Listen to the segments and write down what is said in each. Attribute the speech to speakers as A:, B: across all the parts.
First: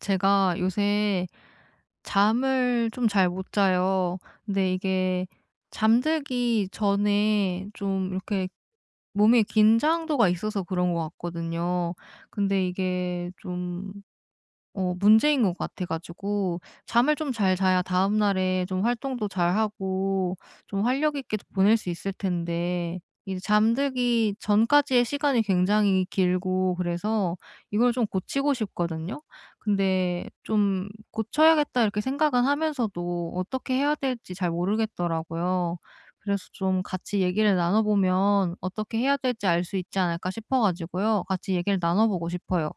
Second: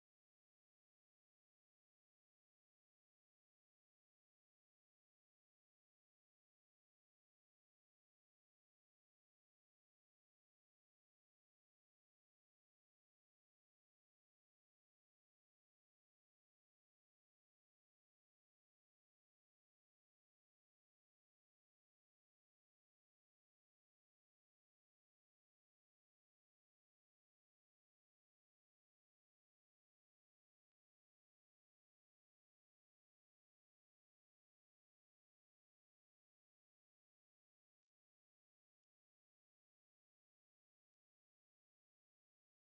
A: 제가 요새 잠을 좀 잘 못 자요. 근데 이게 잠들기 전에 좀 이렇게 몸에 긴장도가 있어서 그런 것 같거든요. 근데 이게 좀 문제인 것 같아 가지고 잠을 좀 잘 자야 다음 날에 좀 활동도 잘하고 좀 활력 있게 보낼 수 있을 텐데 이 잠들기 전까지의 시간이 굉장히 길고 그래서 이걸 좀 고치고 싶거든요. 근데 좀 '고쳐야겠다.' 이렇게 생각은 하면서도 어떻게 해야 될지 잘 모르겠더라고요. 그래서 좀 같이 얘기를 나눠 보면 어떻게 해야 될지 알 수 있지 않을까 싶어 가지고요. 같이 얘기를 나눠 보고 싶어요.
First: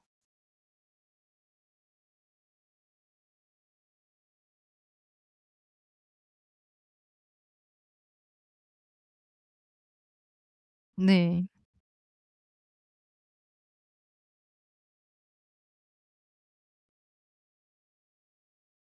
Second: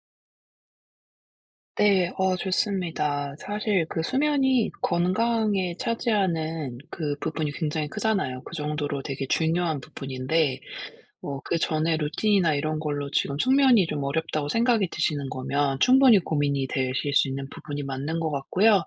B: 네. 좋습니다. 사실 그 수면이 건강에 차지하는 그 부분이 굉장히 크잖아요. 그 정도로 되게 중요한 부분인데
A: 네.
B: 그전에 루틴이나 이런 걸로 지금 숙면이 좀 어렵다고 생각이 드시는 거면 충분히 고민이 되실 수 있는 부분이 맞는 것 같고요.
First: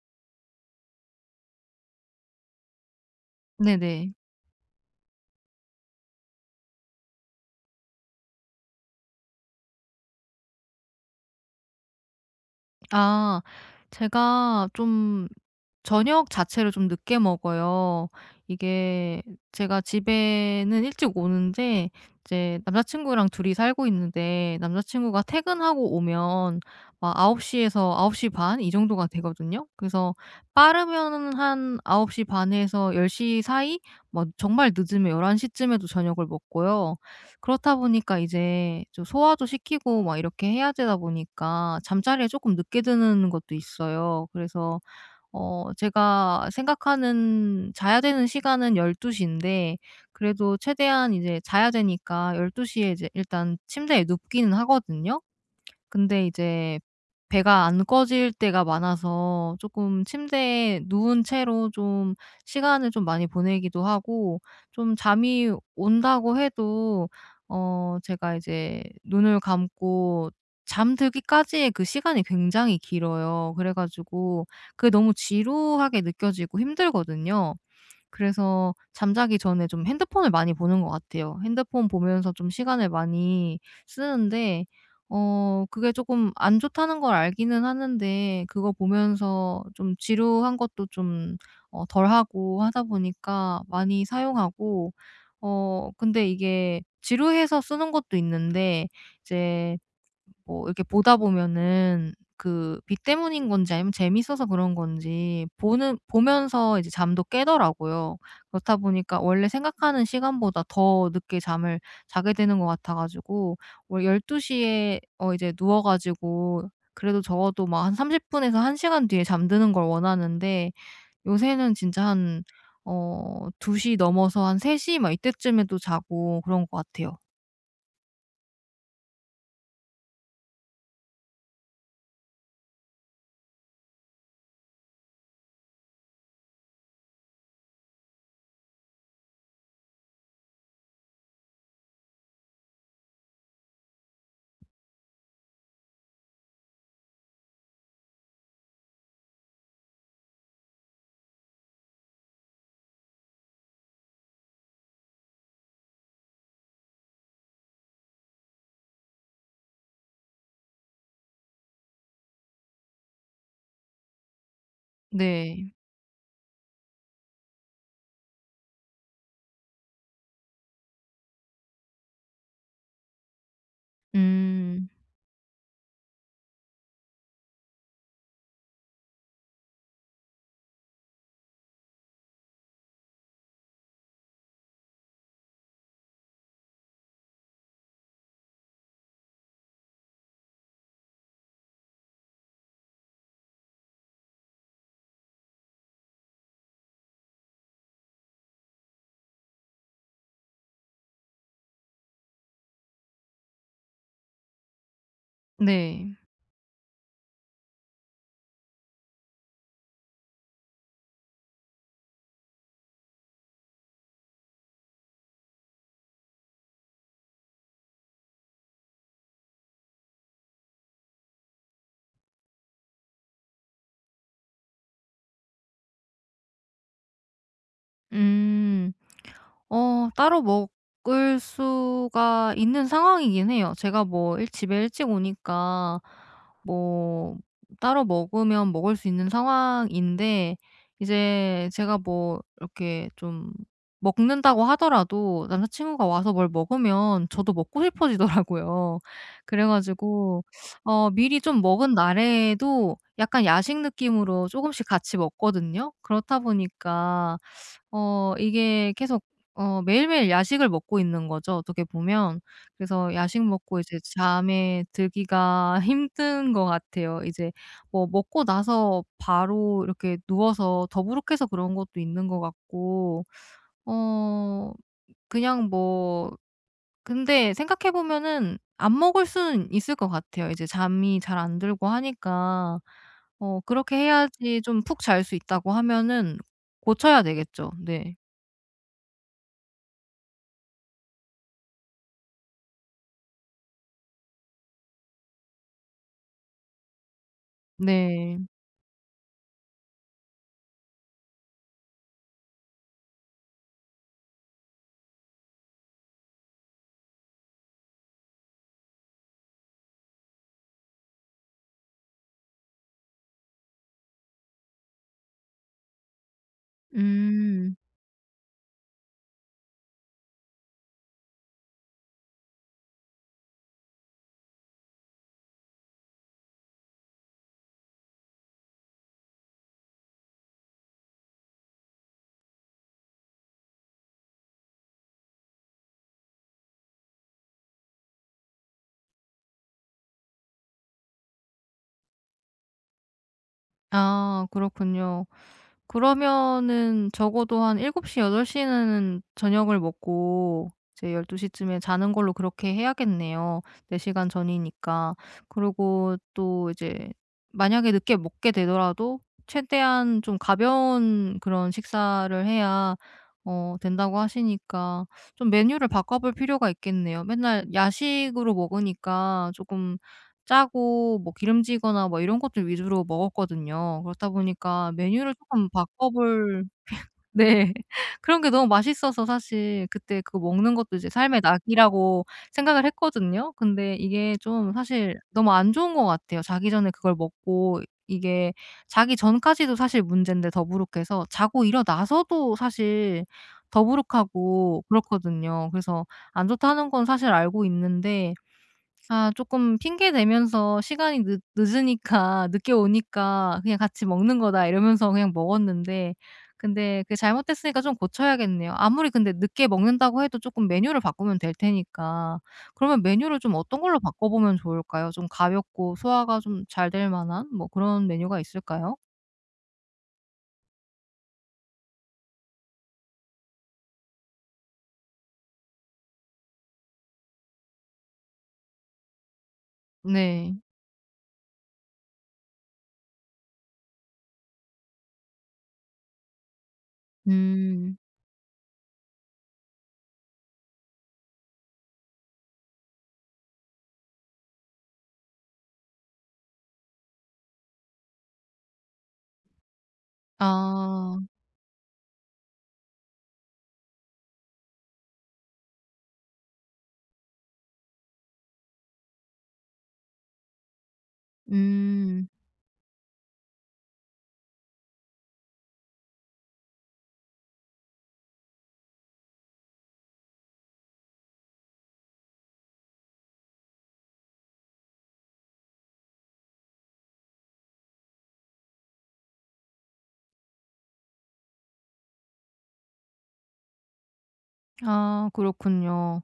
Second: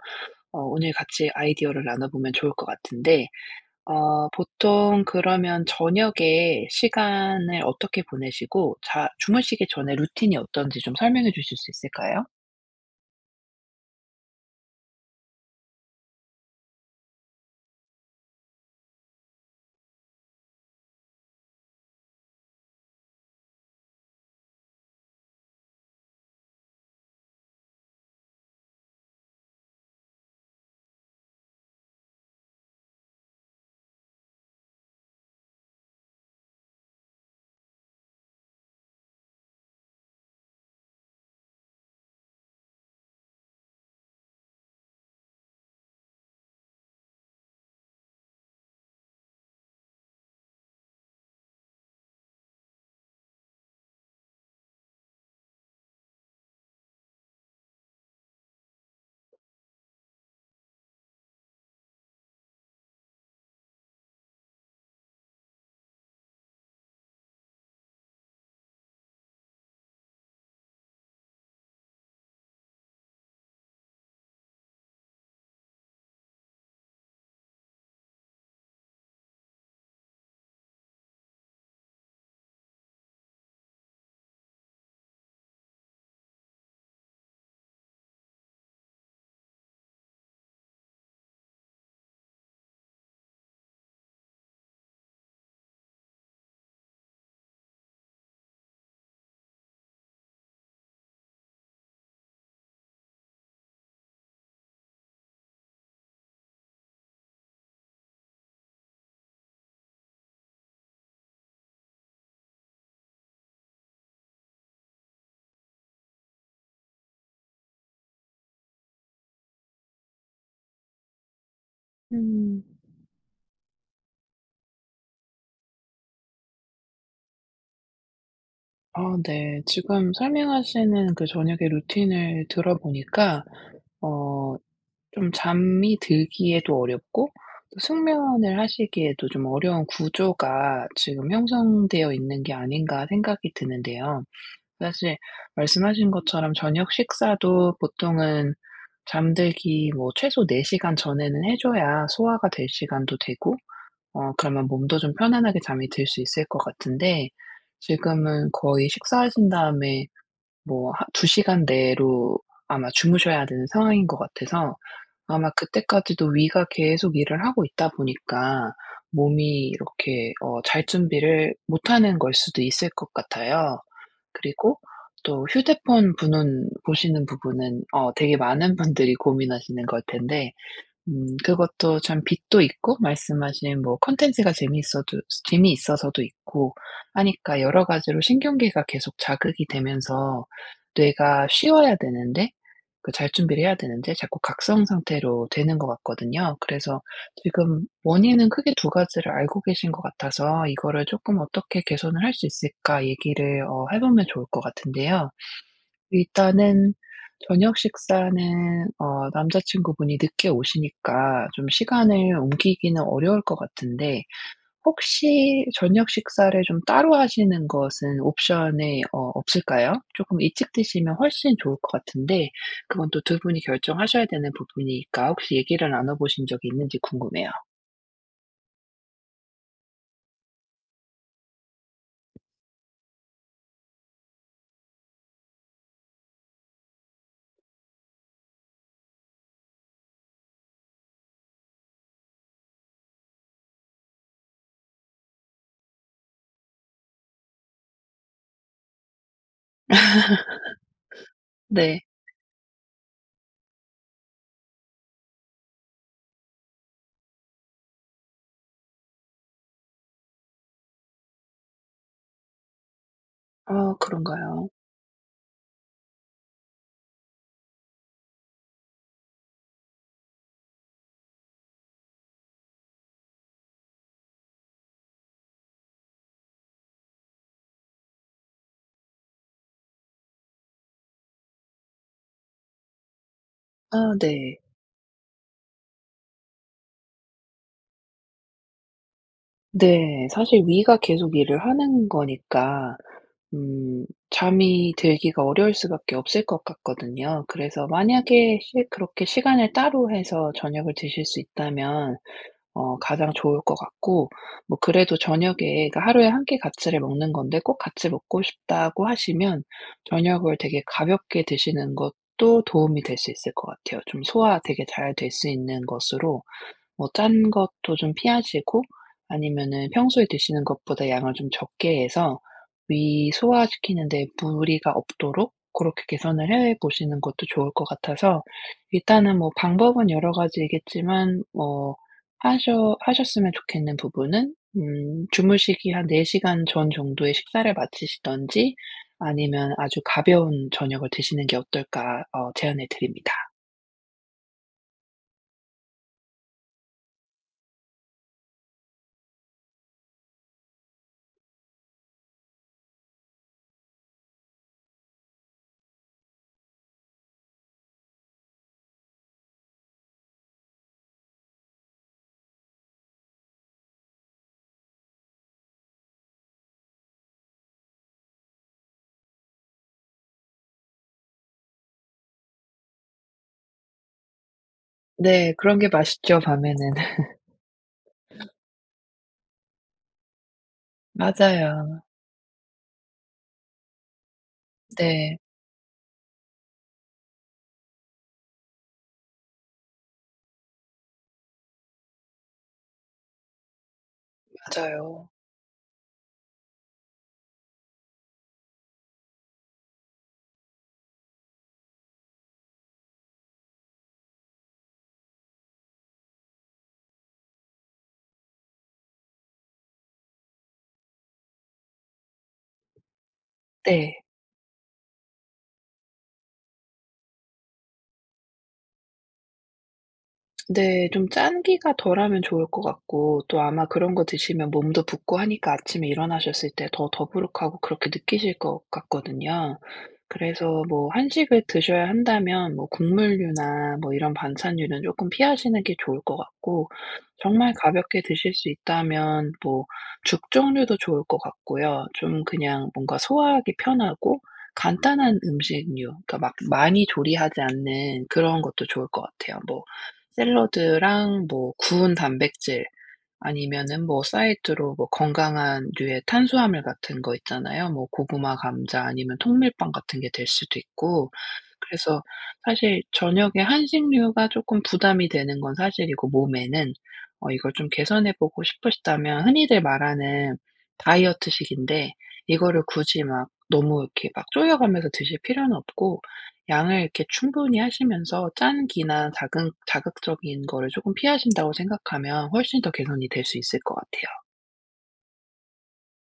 B: 오늘 같이 아이디어를 나눠보면 좋을 것 같은데
A: 네네.
B: 보통 그러면 저녁에 시간을 어떻게 보내시고 자 주무시기 전에 루틴이 어떤지 좀 설명해 주실 수 있을까요?
A: 아. 제가 좀 저녁 자체를 좀 늦게 먹어요. 이게 제가 집에는 일찍 오는데, 이제 남자친구랑 둘이 살고 있는데, 남자친구가 퇴근하고 오면 막9홉시에서9시반 이 정도가 되거든요. 그래서 빠르면 한아9시반에서1 0 사이, 뭐 정말 늦으면 11시쯤에도 저녁을 먹고요. 그렇다 보니까 이제 좀 소화도 시키고 막 이렇게 해야 되다 보니까 잠자리에 조금 늦게 드는 것도 있어요. 그래서 제가 생각하는 자야 되는 시간은 12시 인데, 그래도 최대한 이제 자야 되니까 12시에 이제 일단 침대에 눕기는 하거든요. 근데 이제 배가 안 꺼질 때가 많아서 조금 침대에 누운 채로 좀 시간을 좀 많이 보내기도 하고, 좀 잠이 온다고 해도 제가 이제 눈을 감고 잠들기까지의 그 시간이 굉장히 길어요. 그래 가지고 그게 너무 지루하게 느껴지고 힘들거든요. 그래서 잠자기 전에 좀 핸드폰을 많이 보는 것 같아요. 핸드폰 보면서 좀 시간을 많이 쓰는데, 그게 조금 안 좋다는 걸 알기는 하는데 그거 보면서 좀 지루한 것도 좀 덜하고 하다 보니까 많이 사용하고, 근데 이게 지루해서 쓰는 것도 있는데, 이제 뭐 이렇게 보다 보면은 그 빛 때문인 건지 아니면 재미있어서 그런 건지 보는 보면서 이제 잠도 깨더라고요. 그렇다 보니까 원래 생각하는 시간보다 더 늦게 잠을 자게 되는 것 같아 가지고, 원래 12시에 이제 누워 가지고 그래도 적어도 막 한 30분 분에서 1시간 시간 뒤에 잠드는 걸 원하는데, 요새는 진짜 한
B: 음.
A: 어2시 넘어서 한3시막 이때쯤에도 자고 그런 것 같아요.
B: 아 네. 지금 설명하시는 그 저녁의 루틴을 들어보니까 어 좀 잠이 들기에도 어렵고 또 숙면을 하시기에도 좀 어려운 구조가 지금 형성되어 있는 게 아닌가 생각이 드는데요. 사실 말씀하신 것처럼 저녁 식사도 보통은 잠들기 뭐 최소 4시간 시간 전에는 해 줘야 소화가 될 시간도 되고 그러면 몸도 좀 편안하게 잠이 들 수 있을 것 같은데, 지금은 거의 식사하신 다음에 뭐 하 2시간 시간 내로 아마 주무셔야 되는 상황인 것 같아서, 아마
A: 네.
B: 그때까지도 위가 계속 일을 하고 있다 보니까 몸이 이렇게 잘 준비를 못하는 걸 수도 있을 것 같아요. 그리고
A: 음.
B: 또 휴대폰 보는 보시는 부분은 되게 많은 분들이 고민하시는 걸 텐데, 그것도 참 빛도 있고 말씀하신 뭐 콘텐츠가 재미있어도 재미있어서도 있고 하니까 여러 가지로 신경계가 계속 자극이 되면서 뇌가 쉬어야 되는데, 그 잘 준비를 해야 되는데 자꾸 각성 상태로 되는 것 같거든요. 그래서 지금 원인은 크게 두 가지를 알고 계신 것 같아서, 이거를 조금 어떻게 개선을 할 수 있을까 얘기를 해 보면 좋을 것 같은데요.
A: 네.
B: 일단은 저녁 식사는 남자친구분이 늦게 오시니까 좀 시간을 옮기기는 어려울 것 같은데, 혹시 저녁 식사를 좀 따로 하시는 것은 옵션에 없을까요? 조금 일찍 드시면 훨씬 좋을 것 같은데, 그건 또 두 분이 결정하셔야 되는 부분이니까 혹시 얘기를 나눠 보신 적이 있는지 궁금해요.
A: 음. 따로 먹을 수가 있는 상황이긴 해요. 제가 뭐 일 집에 일찍 오니까 뭐 따로 먹으면 먹을 수 있는 상황인데, 이제 제가 뭐 이렇게 좀 먹는다고 하더라도 남자친구가 와서 뭘 먹으면 저도 먹고 싶어지더라고요. 그래 가지고 미리 좀 먹은
B: 네.
A: 날에도 약간 야식 느낌으로 조금씩 같이 먹거든요. 그렇다 보니까 이게 계속 매일매일 야식을 먹고 있는 거죠, 어떻게 보면. 그래서 야식 먹고
B: 아
A: 이제
B: 그런가요?
A: 잠에 들기가 힘든 것 같아요. 이제 뭐 먹고 나서 바로 이렇게 누워서 더부룩해서 그런 것도 있는 것 같고, 어 그냥 뭐, 근데 생각해 보면은 안 먹을 수는 있을 것 같아요. 이제 잠이 잘 안 들고 하니까, 그렇게
B: 아 네.
A: 해야지 좀 푹 잘 수 있다고 하면은 고쳐야 되겠죠. 네.
B: 네. 사실 위가 계속 일을 하는 거니까 음 잠이 들기가 어려울 수밖에 없을 것 같거든요. 그래서
A: 네.
B: 만약에 시 그렇게 시간을 따로 해서 저녁을 드실 수 있다면 가장 좋을 것 같고, 뭐 그래도 저녁에, 그러니까 하루에 한 끼 같이를 먹는 건데 꼭 같이 먹고 싶다고 하시면 저녁을 되게 가볍게 드시는 것도 도움이 될 수 있을 것 같아요. 좀 소화 되게 잘 될 수 있는 것으로, 뭐 짠
A: 음.
B: 것도 좀 피하시고, 아니면은 평소에 드시는 것보다 양을 좀 적게 해서 위 소화시키는 데 무리가 없도록 그렇게 개선을 해 보시는 것도 좋을 것 같아서, 일단은 뭐 방법은 여러 가지겠지만 뭐 하셔 하셨으면 좋겠는 부분은, 주무시기 한 4시간 시간 전 정도에 식사를 마치시든지 아니면 아주 가벼운 저녁을 드시는 게 어떨까 제안을 드립니다.
A: 아, 그렇군요. 그러면은 적어도 한7곱시8덟시는 저녁을 먹고 이제 12시 쯤에 자는 걸로 그렇게 해야겠네요, 4시간 시간 전이니까. 그리고 또 이제 만약에 늦게 먹게 되더라도 최대한 좀 가벼운 그런 식사를 해야 된다고 하시니까, 좀 메뉴를 바꿔 볼 필요가 있겠네요. 맨날 야식으로 먹으니까 조금 짜고 뭐 기름지거나 뭐 이런 것들 위주로 먹었거든요. 그렇다 보니까 메뉴를
B: 네.
A: 쪼끔
B: 그런 게 맛있죠,
A: 바꿔볼.
B: 밤에는.
A: 네. 그런 게 너무 맛있어서 사실 그때 그거 먹는 것도 이제 삶의
B: 맞아요.
A: 낙이라고 생각을 했거든요. 근데 이게 좀 사실
B: 네.
A: 너무 안 좋은 것 같아요. 자기 전에 그걸 먹고, 이게 자기 전까지도 사실 문젠데 더부룩해서, 자고 일어나서도 사실 더부룩하고
B: 맞아요.
A: 그렇거든요. 그래서 안 좋다는 건 사실 알고 있는데, 아 조금 핑계 대면서 시간이 늦 늦으니까, 늦게 오니까 "그냥 같이 먹는 거다." 이러면서 그냥 먹었는데, 근데 그게 잘못됐으니까 좀 고쳐야겠네요. 아무리 근데 늦게 먹는다고 해도 조금 메뉴를 바꾸면 될 테니까. 그러면 메뉴를 좀 어떤 걸로
B: 네.
A: 바꿔보면 좋을까요? 좀 가볍고 소화가 좀 잘 될 만한 뭐 그런 메뉴가 있을까요?
B: 네. 좀 짠 기가 덜하면 좋을 것 같고, 또 아마 그런 거 드시면 몸도 붓고 하니까 아침에 일어나셨을 때 더 더부룩하고 그렇게 느끼실 것 같거든요.
A: 네.
B: 그래서 뭐 한식을 드셔야 한다면 뭐 국물류나 뭐 이런 반찬류는 조금 피하시는 게 좋을 것 같고, 정말
A: 음.
B: 가볍게 드실 수 있다면 뭐 죽 종류도 좋을 것 같고요. 좀 그냥 뭔가 소화하기 편하고 간단한 음식류, 그러니까 막 많이 조리하지 않는 그런 것도 좋을 것 같아요. 뭐
A: 아.
B: 샐러드랑 뭐 구운 단백질, 아니면은 뭐 사이드로 뭐 건강한 류의 탄수화물 같은 거 있잖아요. 뭐 고구마, 감자 아니면 통밀빵 같은 게 될 수도 있고. 그래서
A: 음.
B: 사실 저녁에 한식류가 쪼끔 부담이 되는 건 사실이고, 몸에는 이걸 좀 개선해 보고 싶으시다면 흔히들 말하는 다이어트식인데, 이거를 굳이 막 너무 이렇게 막 쪼여가면서 드실 필요는 없고, 양을 이렇게 충분히 하시면서 짠 기나 자극적인 거를 조금 피하신다고 생각하면 훨씬 더 개선이 될 수 있을 것 같아요.
A: 아, 그렇군요.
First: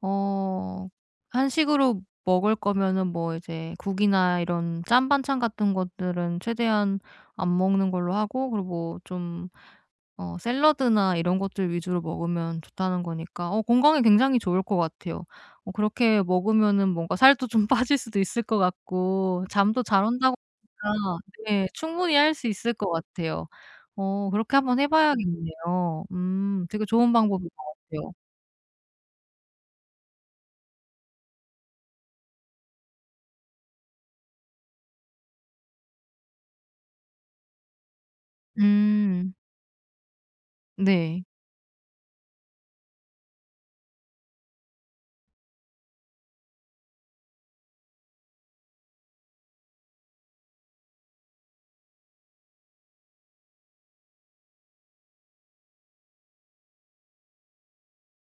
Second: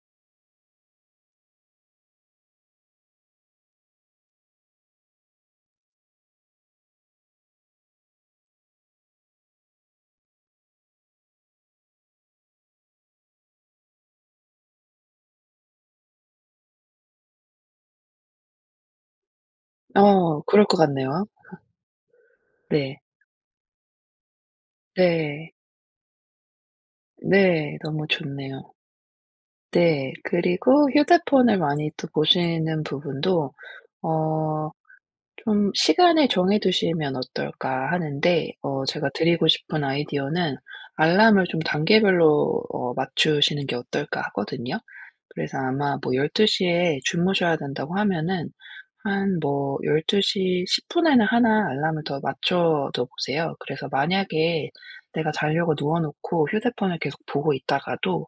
A: 어 한식으로 먹을 거면은 뭐 이제 국이나 이런 짠 반찬 같은 것들은 최대한 안 먹는 걸로 하고, 그리고 뭐 좀 샐러드나 이런 것들 위주로 먹으면 좋다는 거니까, 건강에 굉장히 좋을 것 같아요. 그렇게 먹으면은 뭔가 살도 좀 빠질 수도 있을 것 같고, 잠도 잘 온다고
B: 그럴 것
A: 하니까
B: 같네요.
A: 네 충분히 할 수 있을 것
B: 네.
A: 같아요. 그렇게 한번 해
B: 네.
A: 봐야겠네요. 되게 좋은 방법인 것
B: 네. 너무
A: 같아요.
B: 좋네요. 네. 그리고 휴대폰을 많이 또 보시는 부분도 어 좀 시간을 정해 두시면 어떨까 하는데, 제가
A: 음.
B: 드리고 싶은 아이디어는
A: 네.
B: 알람을 좀 단계별로 맞추시는 게 어떨까 하거든요. 그래서 아마 뭐 12시에 주무셔야 된다고 하면은, 한 뭐 12:10 분에는 하나 알람을 더 맞춰 둬 보세요. 그래서 만약에 내가 자려고 누워 놓고 휴대폰을 계속 보고 있다가도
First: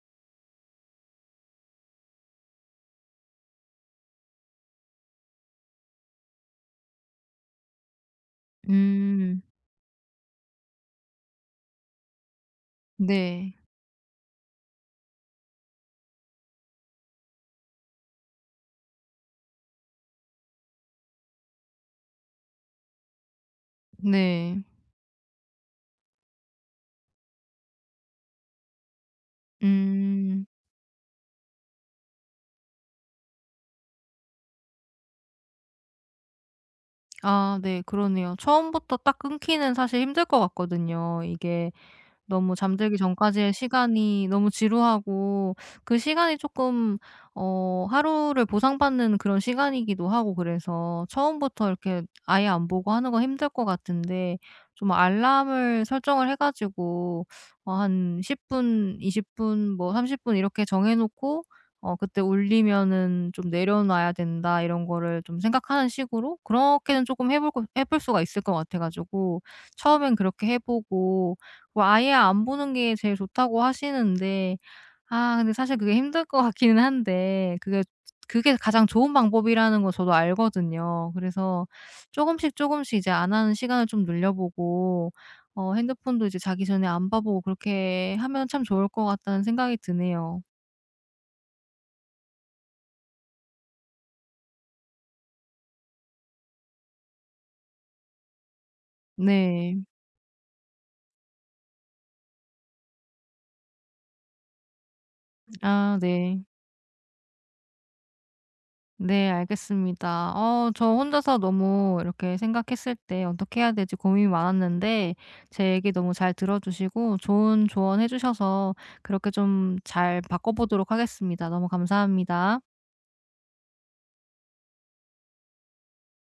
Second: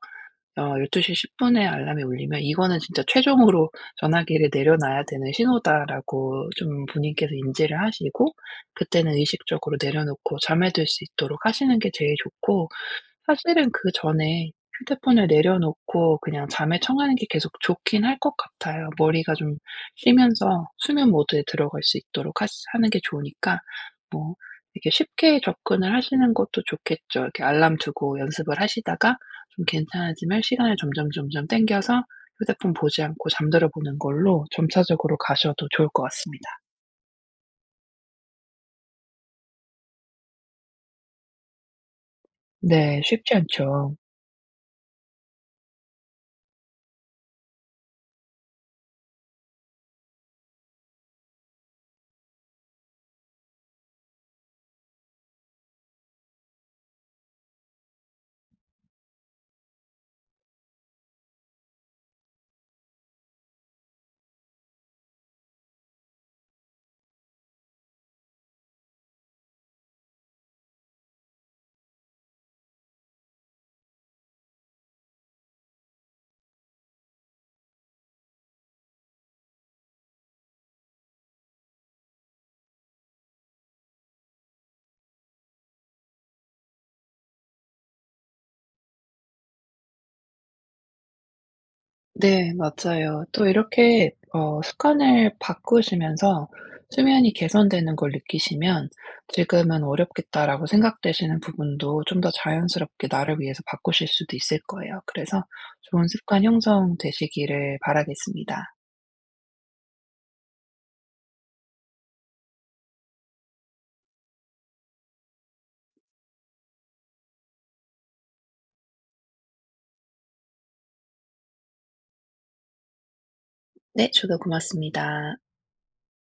B: 12:10 에 알람이 울리면 '이거는 진짜 최종으로 전화기를 내려놔야 되는 신호다.'라고 좀 본인께서 인지를 하시고, 그때는
A: 음.
B: 의식적으로 내려놓고 잠에 들 수 있도록 하시는 게 제일 좋고,
A: 네.
B: 사실은 그 전에 휴대폰을 내려놓고 그냥 잠에 청하는 게 계속 좋긴 할 것 같아요. 머리가 좀 쉬면서 수면 모드에 들어갈 수 있도록 하 하는 게 좋으니까, 뭐
A: 네.
B: 이렇게 쉽게 접근을 하시는 것도 좋겠죠. 이렇게 알람 두고 연습을 하시다가 좀 괜찮아지면
A: 음.
B: 시간을 점점점점 당겨서 휴대폰 보지 않고 잠들어 보는 걸로 점차적으로 가셔도 좋을 것 같습니다.
A: 아네 그러네요. 처음부터 딱 끊기는 사실 힘들 것 같거든요. 이게 너무 잠들기
B: 네. 쉽지
A: 전까지의
B: 않죠.
A: 시간이 너무 지루하고, 그 시간이 조금 하루를 보상받는 그런 시간이기도 하고, 그래서 처음부터 이렇게 아예 안 보고 하는 건 힘들 것 같은데, 좀 알람을 설정을 해 가지고 한 10분 분, 20분 분, 뭐 30분 이렇게 정해 놓고 그때 울리면은 좀 내려놔야 된다 이런 거를 좀 생각하는 식으로 그렇게는 조금 해볼해볼 수가 있을 것 같아 가지고, 처음엔 그렇게 해 보고, 뭐 아예 안 보는 게 제일 좋다고 하시는데, 아 근데 사실 그게 힘들 것 같기는 한데, 그게 가장 좋은 방법이라는 거 저도 알거든요. 그래서 조금씩 조금씩 이제 안 하는 시간을 좀 늘려 보고, 핸드폰도 이제 자기 전에 안 봐 보고, 그렇게 하면 참 좋을 것 같다는 생각이 드네요.
B: 네 맞아요. 또 이렇게 습관을 바꾸시면서 수면이 개선되는 걸 느끼시면
A: 네.
B: '지금은 어렵겠다.'라고 생각되시는 부분도 좀 더 자연스럽게 나를 위해서 바꾸실 수도 있을 거예요. 그래서
A: 아
B: 좋은
A: 네.
B: 습관 형성 되시기를 바라겠습니다.
A: 네, 알겠습니다. 저 혼자서 너무 이렇게 생각했을 때 어떻게 해야 될지 고민이 많았는데, 제 얘기 너무 잘 들어 주시고 좋은 조언해 주셔서 그렇게 좀 잘 바꿔 보도록 하겠습니다. 너무 감사합니다.
B: 네 저도 고맙습니다.